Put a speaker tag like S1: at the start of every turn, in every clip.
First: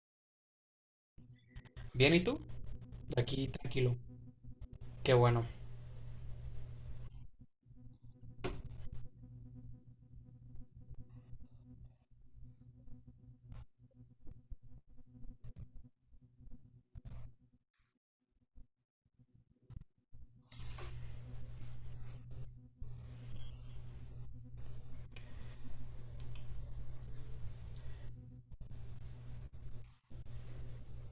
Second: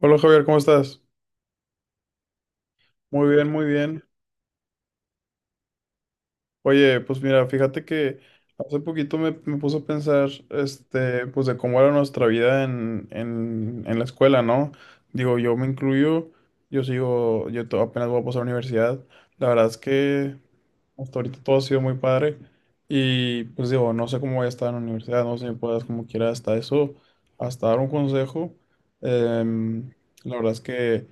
S1: Hola Javier, ¿cómo estás?
S2: Bien, ¿y tú?
S1: Muy
S2: Aquí
S1: bien, muy
S2: tranquilo.
S1: bien.
S2: Qué bueno.
S1: Oye, pues mira, fíjate que hace poquito me puse a pensar, pues de cómo era nuestra vida en la escuela, ¿no? Digo, yo me incluyo, yo sigo, apenas voy a pasar a la universidad. La verdad es que hasta ahorita todo ha sido muy padre y pues digo, no sé cómo voy a estar en la universidad, no sé si me puedas como quiera hasta eso, hasta dar un consejo. Em, la verdad es que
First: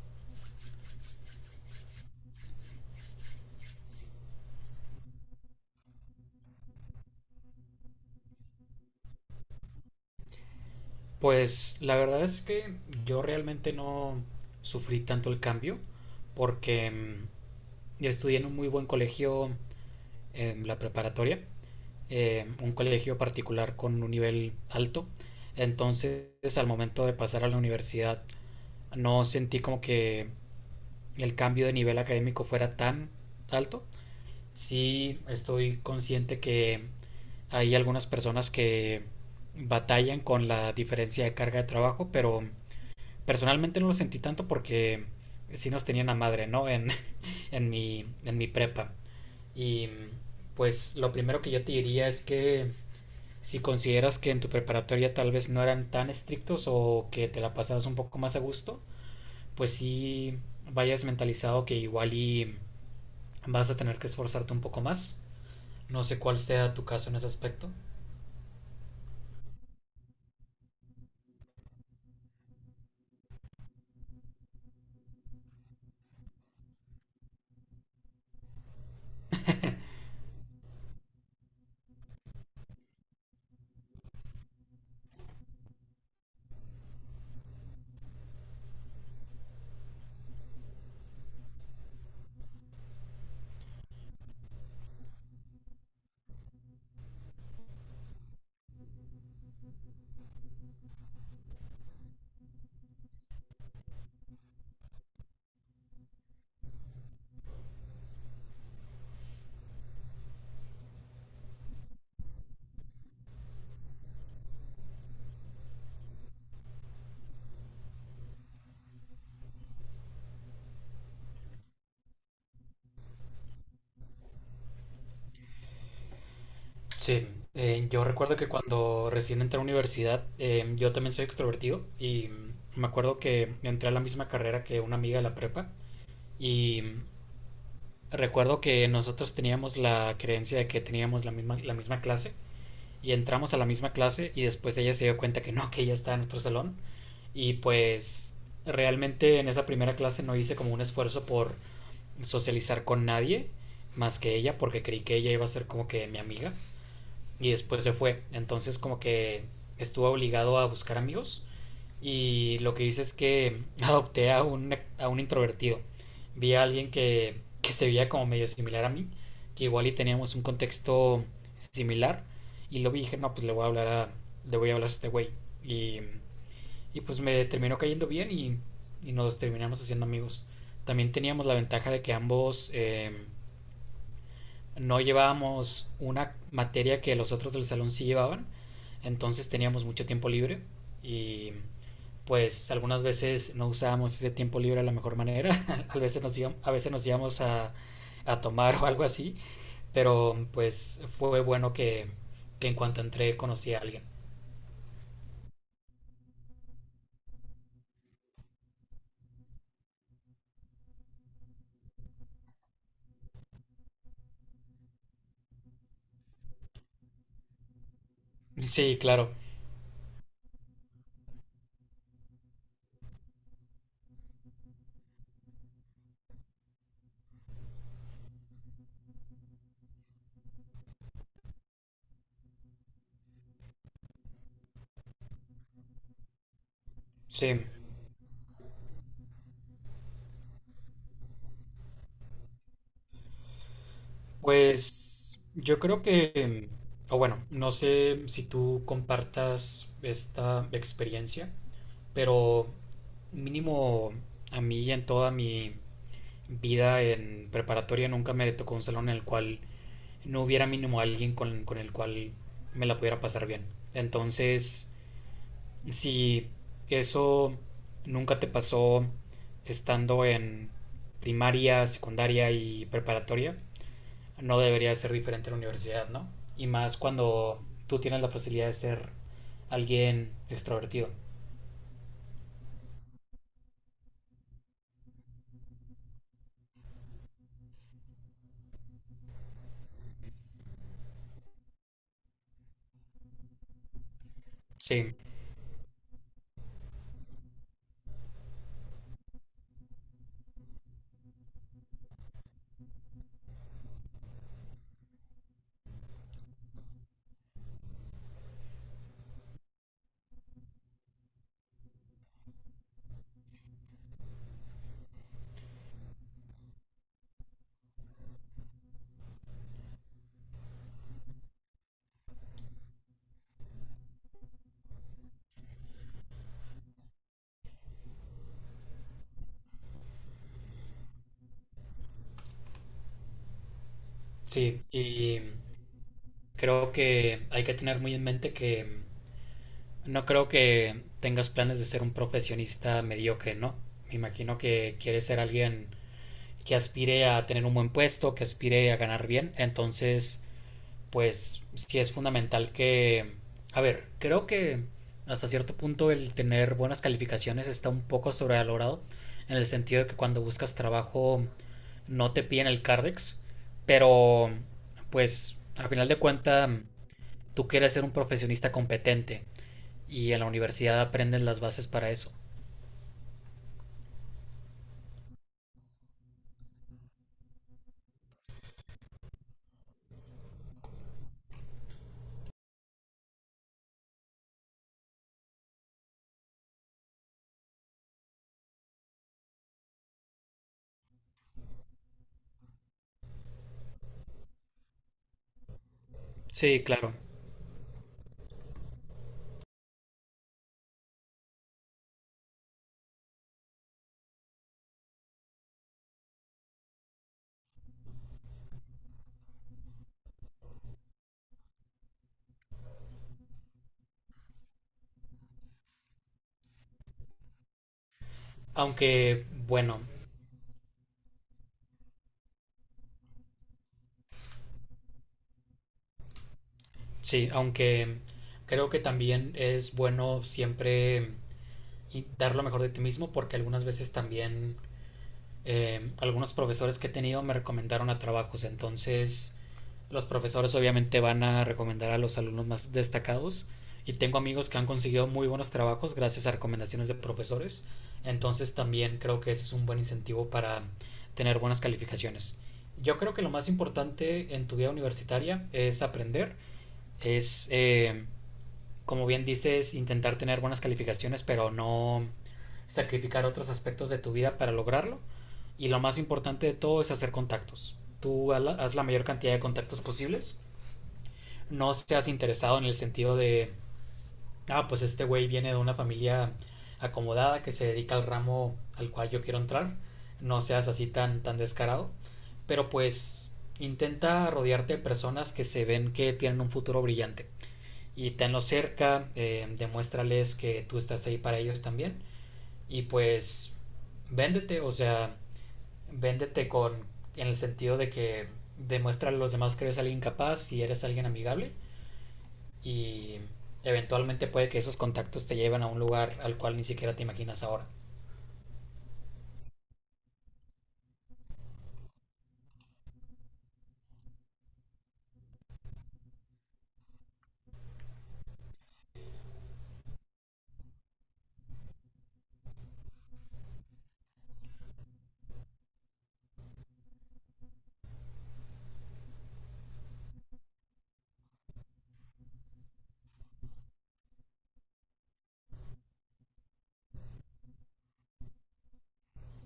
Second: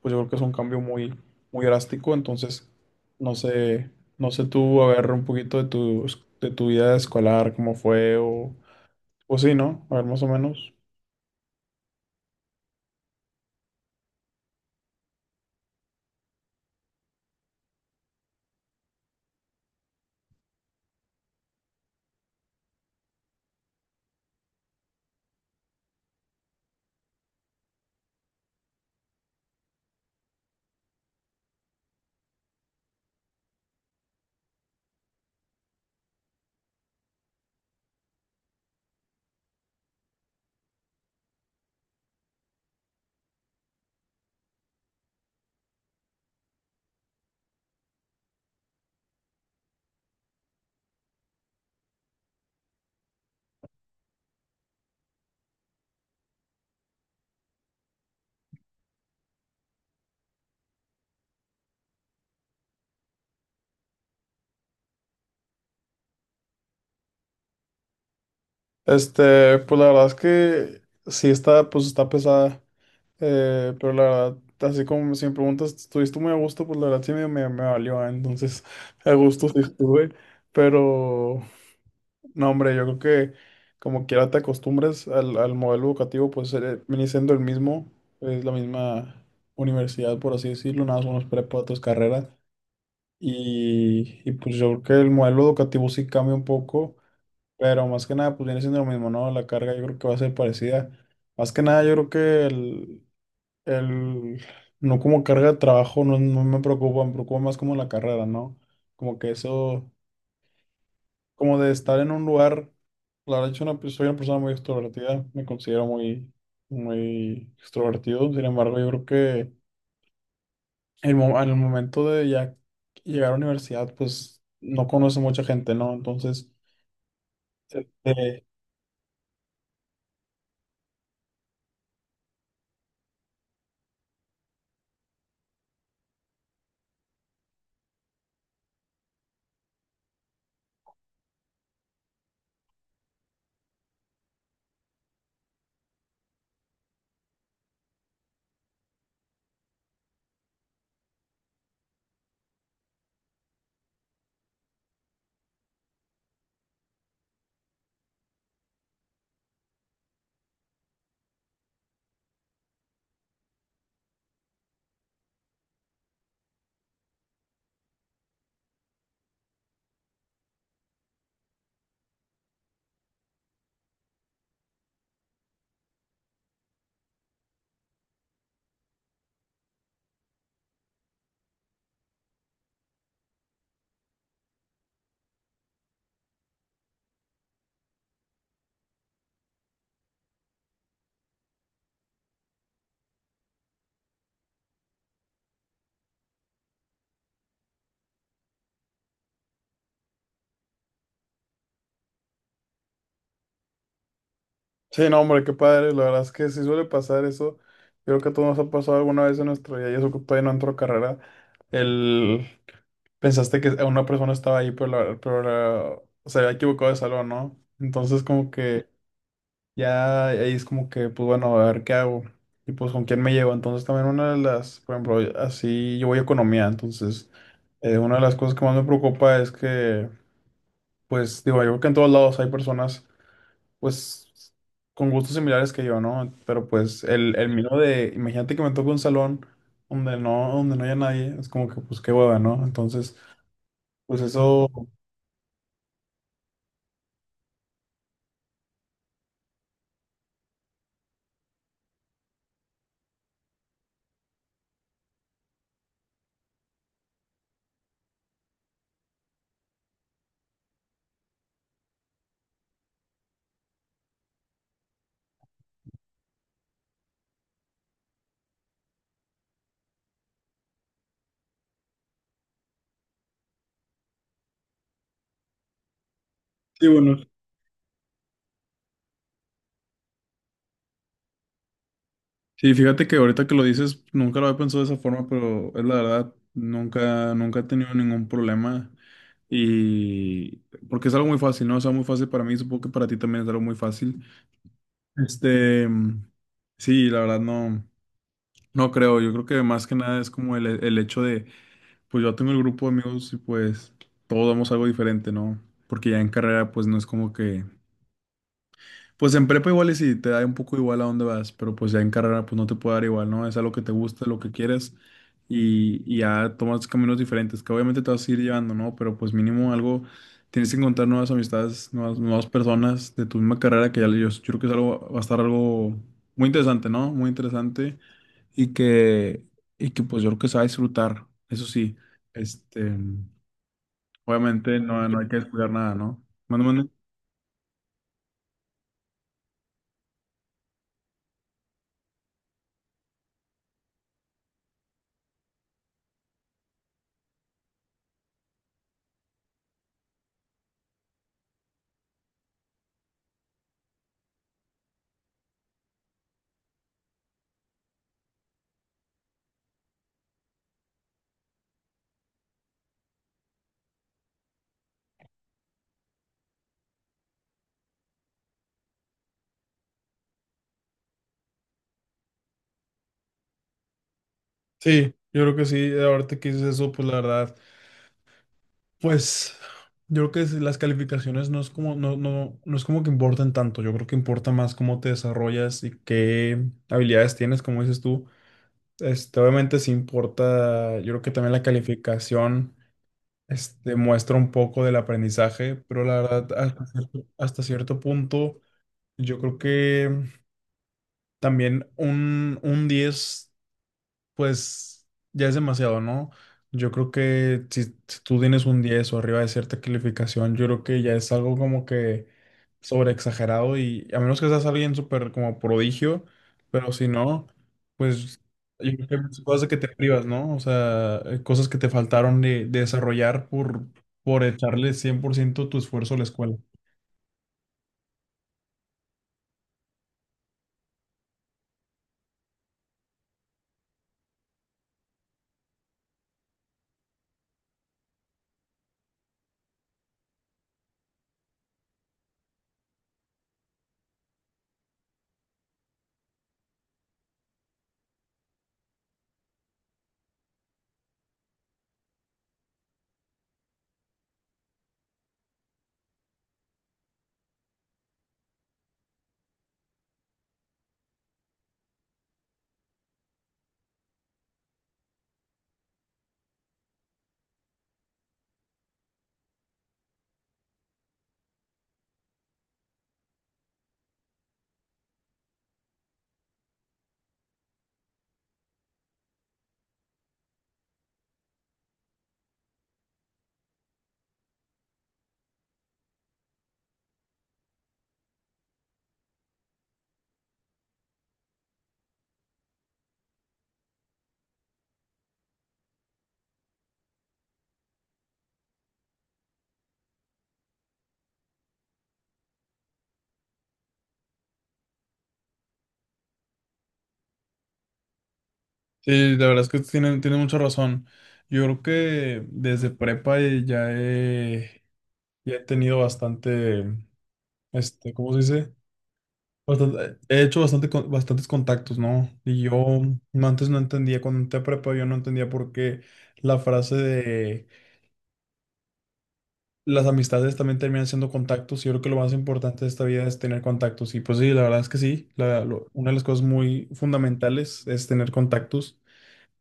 S1: pues yo creo que es un cambio muy drástico, entonces no sé, no sé tú, a ver un poquito de de tu vida escolar, cómo fue o sí, ¿no? A ver más o menos.
S2: Pues la verdad es que yo realmente no sufrí tanto el cambio porque yo estudié en un muy buen colegio en la preparatoria, un colegio particular con un nivel alto. Entonces, al momento de pasar a la universidad, no sentí como que el cambio de nivel académico fuera tan alto. Sí, estoy consciente que hay algunas personas que batallan con la diferencia de carga de trabajo, pero personalmente no lo sentí tanto porque sí nos tenían a madre, ¿no? En mi prepa. Y pues lo primero que yo te diría es que si consideras que en tu preparatoria tal vez no eran tan estrictos o que te la pasabas un poco más a gusto, pues sí vayas mentalizado que igual y vas a tener que esforzarte un poco más. No sé cuál sea tu caso en ese aspecto.
S1: Pues la verdad es que sí está, pues está pesada. Pero la verdad, así como si me preguntas, ¿estuviste muy a gusto? Pues la verdad sí me valió, ¿eh? Entonces, a gusto sí estuve. Pero no, hombre, yo creo que como quiera te acostumbres al modelo educativo, pues viene siendo el mismo, es la misma universidad, por así decirlo, nada más unos prepa, otras carreras. Y pues yo creo que el modelo educativo sí cambia un poco, pero más que nada, pues viene siendo lo mismo, ¿no? La carga yo creo que va a ser parecida. Más que nada, yo creo que el, no como carga de trabajo, no me preocupa, me preocupa más como la carrera, ¿no? Como que eso, como de estar en un lugar, la verdad, yo soy una, pe- soy una persona muy extrovertida, me considero muy extrovertido, sin embargo, yo creo que al momento de ya llegar a la universidad, pues no conoce mucha gente, ¿no? Entonces,
S2: Sí, yo recuerdo
S1: este,
S2: que cuando recién entré a la universidad, yo también soy extrovertido y me acuerdo que entré a la misma carrera que una amiga de la prepa y recuerdo que nosotros teníamos la creencia de que teníamos la misma clase y entramos a la misma clase, y después ella se dio cuenta que no, que ella estaba en otro salón. Y pues realmente en esa primera clase no hice como un esfuerzo por socializar con nadie más que ella, porque creí que ella iba a ser como que mi amiga y después se fue. Entonces, como que estuvo obligado a buscar amigos, y lo que hice es que adopté a un, a un introvertido. Vi a alguien que se veía como medio similar a mí, que igual y teníamos un contexto similar, y lo vi y dije, no, pues le voy a hablar a este güey. Y, y pues me terminó cayendo bien, y nos terminamos haciendo amigos. También teníamos la ventaja de que ambos... no llevábamos una materia que los otros del salón sí llevaban, entonces teníamos mucho tiempo libre y pues algunas veces no usábamos ese tiempo libre de la mejor manera. A veces nos íbamos, a tomar o algo así, pero pues fue bueno que en cuanto entré conocí a alguien.
S1: sí, no, hombre, qué padre. La verdad es que sí suele pasar eso. Yo creo que a todos nos ha pasado alguna vez en nuestro día, y eso que todavía no entró a carrera. El... Pensaste que una persona estaba ahí, pero, se había equivocado de salón, ¿no? Entonces, como que
S2: Sí, claro,
S1: ya ahí es como que, pues bueno, a ver qué hago. Y pues con quién me llevo. Entonces, también una de las, por ejemplo, así yo voy a economía. Entonces, una de las cosas que más me preocupa es que, pues digo, yo creo que en todos lados hay personas pues con gustos similares que yo, ¿no? Pero pues el Sí.
S2: sí.
S1: mío de, imagínate que me toque un salón donde donde no haya nadie, es como que pues qué hueva, ¿no? Entonces, pues eso,
S2: Pues yo creo que, o bueno, no sé si tú compartas esta experiencia, pero mínimo a mí en toda mi vida en preparatoria nunca me tocó un salón en el cual no hubiera mínimo alguien con el cual me la pudiera pasar bien. Entonces, si eso nunca te pasó estando en primaria, secundaria y preparatoria, no debería ser diferente en la universidad, ¿no? Y
S1: sí,
S2: más
S1: bueno.
S2: cuando tú tienes la facilidad de ser alguien extrovertido.
S1: Sí, fíjate que ahorita que lo dices, nunca lo había pensado de esa forma, pero es la verdad, nunca he tenido ningún problema. Y porque es algo muy fácil, ¿no? Es algo muy fácil para mí, supongo que para ti también es algo muy fácil.
S2: Sí,
S1: Este, mm, sí, la verdad no, no creo. Yo creo que más que nada es como el hecho de pues yo tengo el grupo de amigos y pues todos damos algo diferente, ¿no? Porque ya en carrera pues no es como que... Pues en prepa igual y si te da un poco igual a dónde vas, pero pues ya en carrera pues no te puede dar igual, ¿no? Es algo que te gusta, lo que quieres y ya tomas caminos diferentes que obviamente te vas a ir llevando, ¿no? Pero pues mínimo algo, tienes que encontrar nuevas amistades, nuevas personas de tu misma carrera yo creo que es algo, va a estar algo muy interesante, ¿no? Muy interesante y que, y que pues yo creo que se va a disfrutar, eso sí. Este, Obviamente
S2: sí.
S1: no hay que
S2: Y
S1: descuidar nada, ¿no? Manda, manda.
S2: creo que hay que tener muy en mente que no creo que tengas planes de ser un profesionista mediocre, ¿no? Me imagino que quieres ser alguien que aspire a tener un buen puesto, que aspire a ganar bien. Entonces, pues sí es fundamental que... A ver, creo que hasta cierto punto el tener buenas calificaciones está un poco sobrevalorado, en el sentido de que cuando buscas trabajo no te piden el Cardex, pero pues a final de cuentas tú quieres ser un profesionista competente y en la universidad aprendes las bases para eso.
S1: Sí, yo creo que sí, ahorita que dices eso, pues la verdad, pues yo creo que si las calificaciones no es como, no es como que importan tanto, yo creo que importa más cómo te desarrollas y qué habilidades tienes, como dices tú. Este, obviamente sí importa, yo creo que también la calificación este, muestra un poco del aprendizaje, pero la verdad,
S2: Sí, claro.
S1: hasta cierto punto, yo creo que también un 10 pues ya es demasiado, ¿no? Yo creo que si tú tienes un 10 o arriba de cierta calificación, yo creo que ya es algo como que sobreexagerado y a menos que seas alguien súper como prodigio, pero si no, pues yo creo que hay
S2: Aunque,
S1: muchas cosas de que te
S2: bueno,
S1: privas, ¿no? O sea, cosas que te faltaron de desarrollar por echarle 100% tu esfuerzo a la escuela.
S2: sí, aunque creo que también es bueno siempre y dar lo mejor de ti mismo, porque algunas veces también algunos profesores que he tenido me recomendaron a trabajos. Entonces, los profesores obviamente van a recomendar a los alumnos más destacados, y tengo amigos que han conseguido muy buenos trabajos gracias a recomendaciones de profesores. Entonces también creo que ese es un buen incentivo para tener buenas calificaciones. Yo creo que lo más importante en tu vida universitaria es aprender, es, eh, como bien dices, intentar tener buenas calificaciones, pero no sacrificar otros aspectos de tu vida para lograrlo. Y lo más importante de todo es hacer contactos. Haz la mayor cantidad de contactos posibles, no seas interesado en el sentido de, ah, pues este güey viene de una familia acomodada que se dedica al ramo al cual yo quiero entrar, no seas así tan, tan descarado, pero pues intenta rodearte de personas que se ven que tienen un futuro brillante, y tenlos cerca, demuéstrales que tú estás ahí para ellos también. Y pues véndete, o sea, véndete, con en el sentido de que demuestra a los demás que eres alguien capaz y eres alguien amigable, y eventualmente puede que esos contactos te lleven a un lugar al cual ni siquiera te imaginas ahora.
S1: Sí, la verdad es que tienen, tienen mucha razón. Yo creo que desde prepa ya he tenido bastante. Este, ¿cómo se dice? He hecho bastantes contactos, ¿no? Y yo mm, antes no entendía, cuando entré a prepa, yo no entendía por qué la frase de las amistades también terminan siendo contactos. Yo creo que lo más importante de esta vida es tener contactos. Y pues sí, la verdad es que sí, una de las cosas muy fundamentales es tener contactos.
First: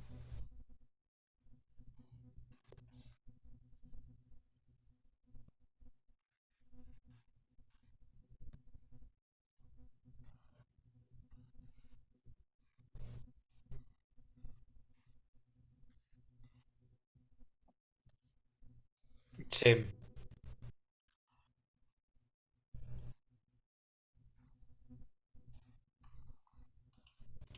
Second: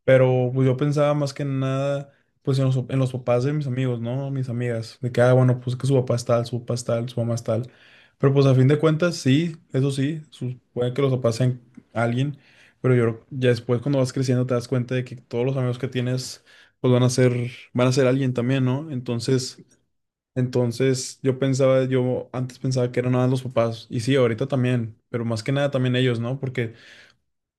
S1: Pero pues yo pensaba más que nada, pues en en los papás de mis amigos, ¿no? Mis amigas, de que, ah, bueno, pues que su papá es tal, su papá es tal, su mamá es tal. Pero pues a fin de cuentas, sí, eso sí, puede que los papás sean alguien, pero ya después cuando vas creciendo te das cuenta de que todos los amigos que tienes, pues van a ser alguien también, ¿no?
S2: Sí,
S1: Entonces yo pensaba, yo antes pensaba que eran nada más los papás, y sí, ahorita también, pero más que nada también ellos, ¿no? Porque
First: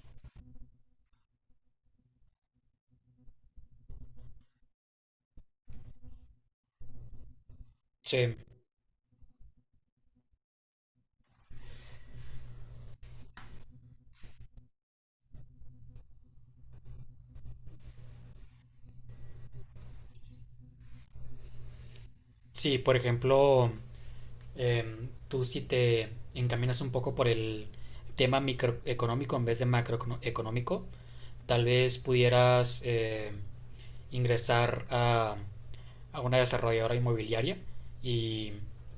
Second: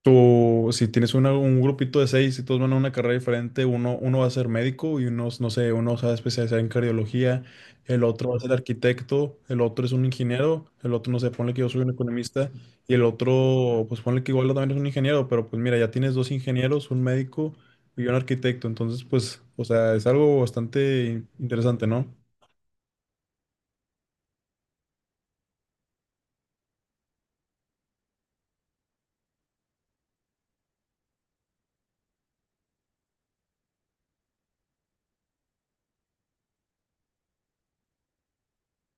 S1: tú, si tienes un grupito de 6 y todos van a una carrera diferente, uno va a ser médico y uno, no sé, uno se va a especializar en cardiología, el otro
S2: sí,
S1: va a ser arquitecto, el otro es un ingeniero, el otro, no sé, ponle que yo soy un economista y el otro, pues ponle que igual también es un ingeniero, pero pues mira, ya tienes dos ingenieros, un médico y un arquitecto, entonces pues, o sea, es algo bastante interesante, ¿no?
S2: sí, por ejemplo, tú si te encaminas un poco por el tema microeconómico en vez de macroeconómico, tal vez pudieras ingresar a, una desarrolladora inmobiliaria, y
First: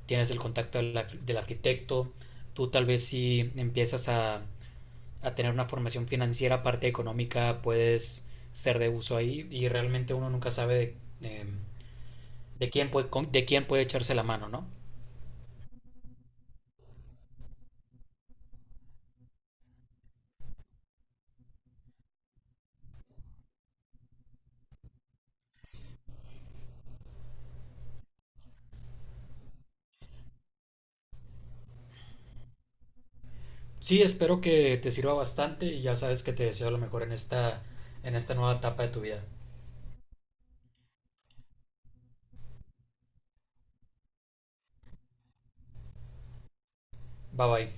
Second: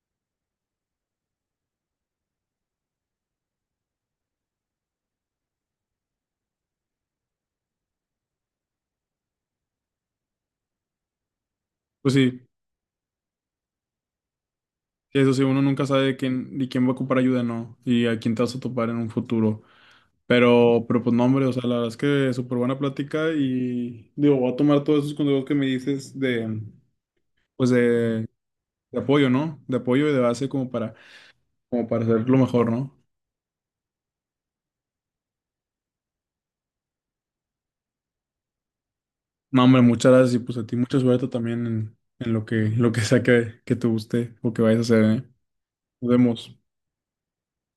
S2: tienes el contacto del arquitecto. Tú tal vez si empiezas a tener una formación financiera, parte económica, puedes ser de uso ahí. Y realmente uno nunca sabe de, eh,
S1: Pues sí,
S2: de quién puede echarse la mano, ¿no?
S1: sí, eso sí, uno nunca sabe de quién va a ocupar ayuda, ¿no? Y a quién te vas a topar en un futuro. Pero pues no, hombre, o sea, la verdad es que súper buena plática y digo, voy a tomar todos esos consejos que me dices de, pues de, de apoyo, ¿no? De apoyo y de base como para, como para hacer lo mejor, ¿no?
S2: Sí, espero que te sirva bastante y ya sabes que te deseo lo mejor en esta nueva etapa de tu vida.
S1: No, hombre, muchas gracias y pues a ti mucha suerte también en lo que sea que te guste o que vayas a hacer, ¿eh? Nos vemos.
S2: Bye bye.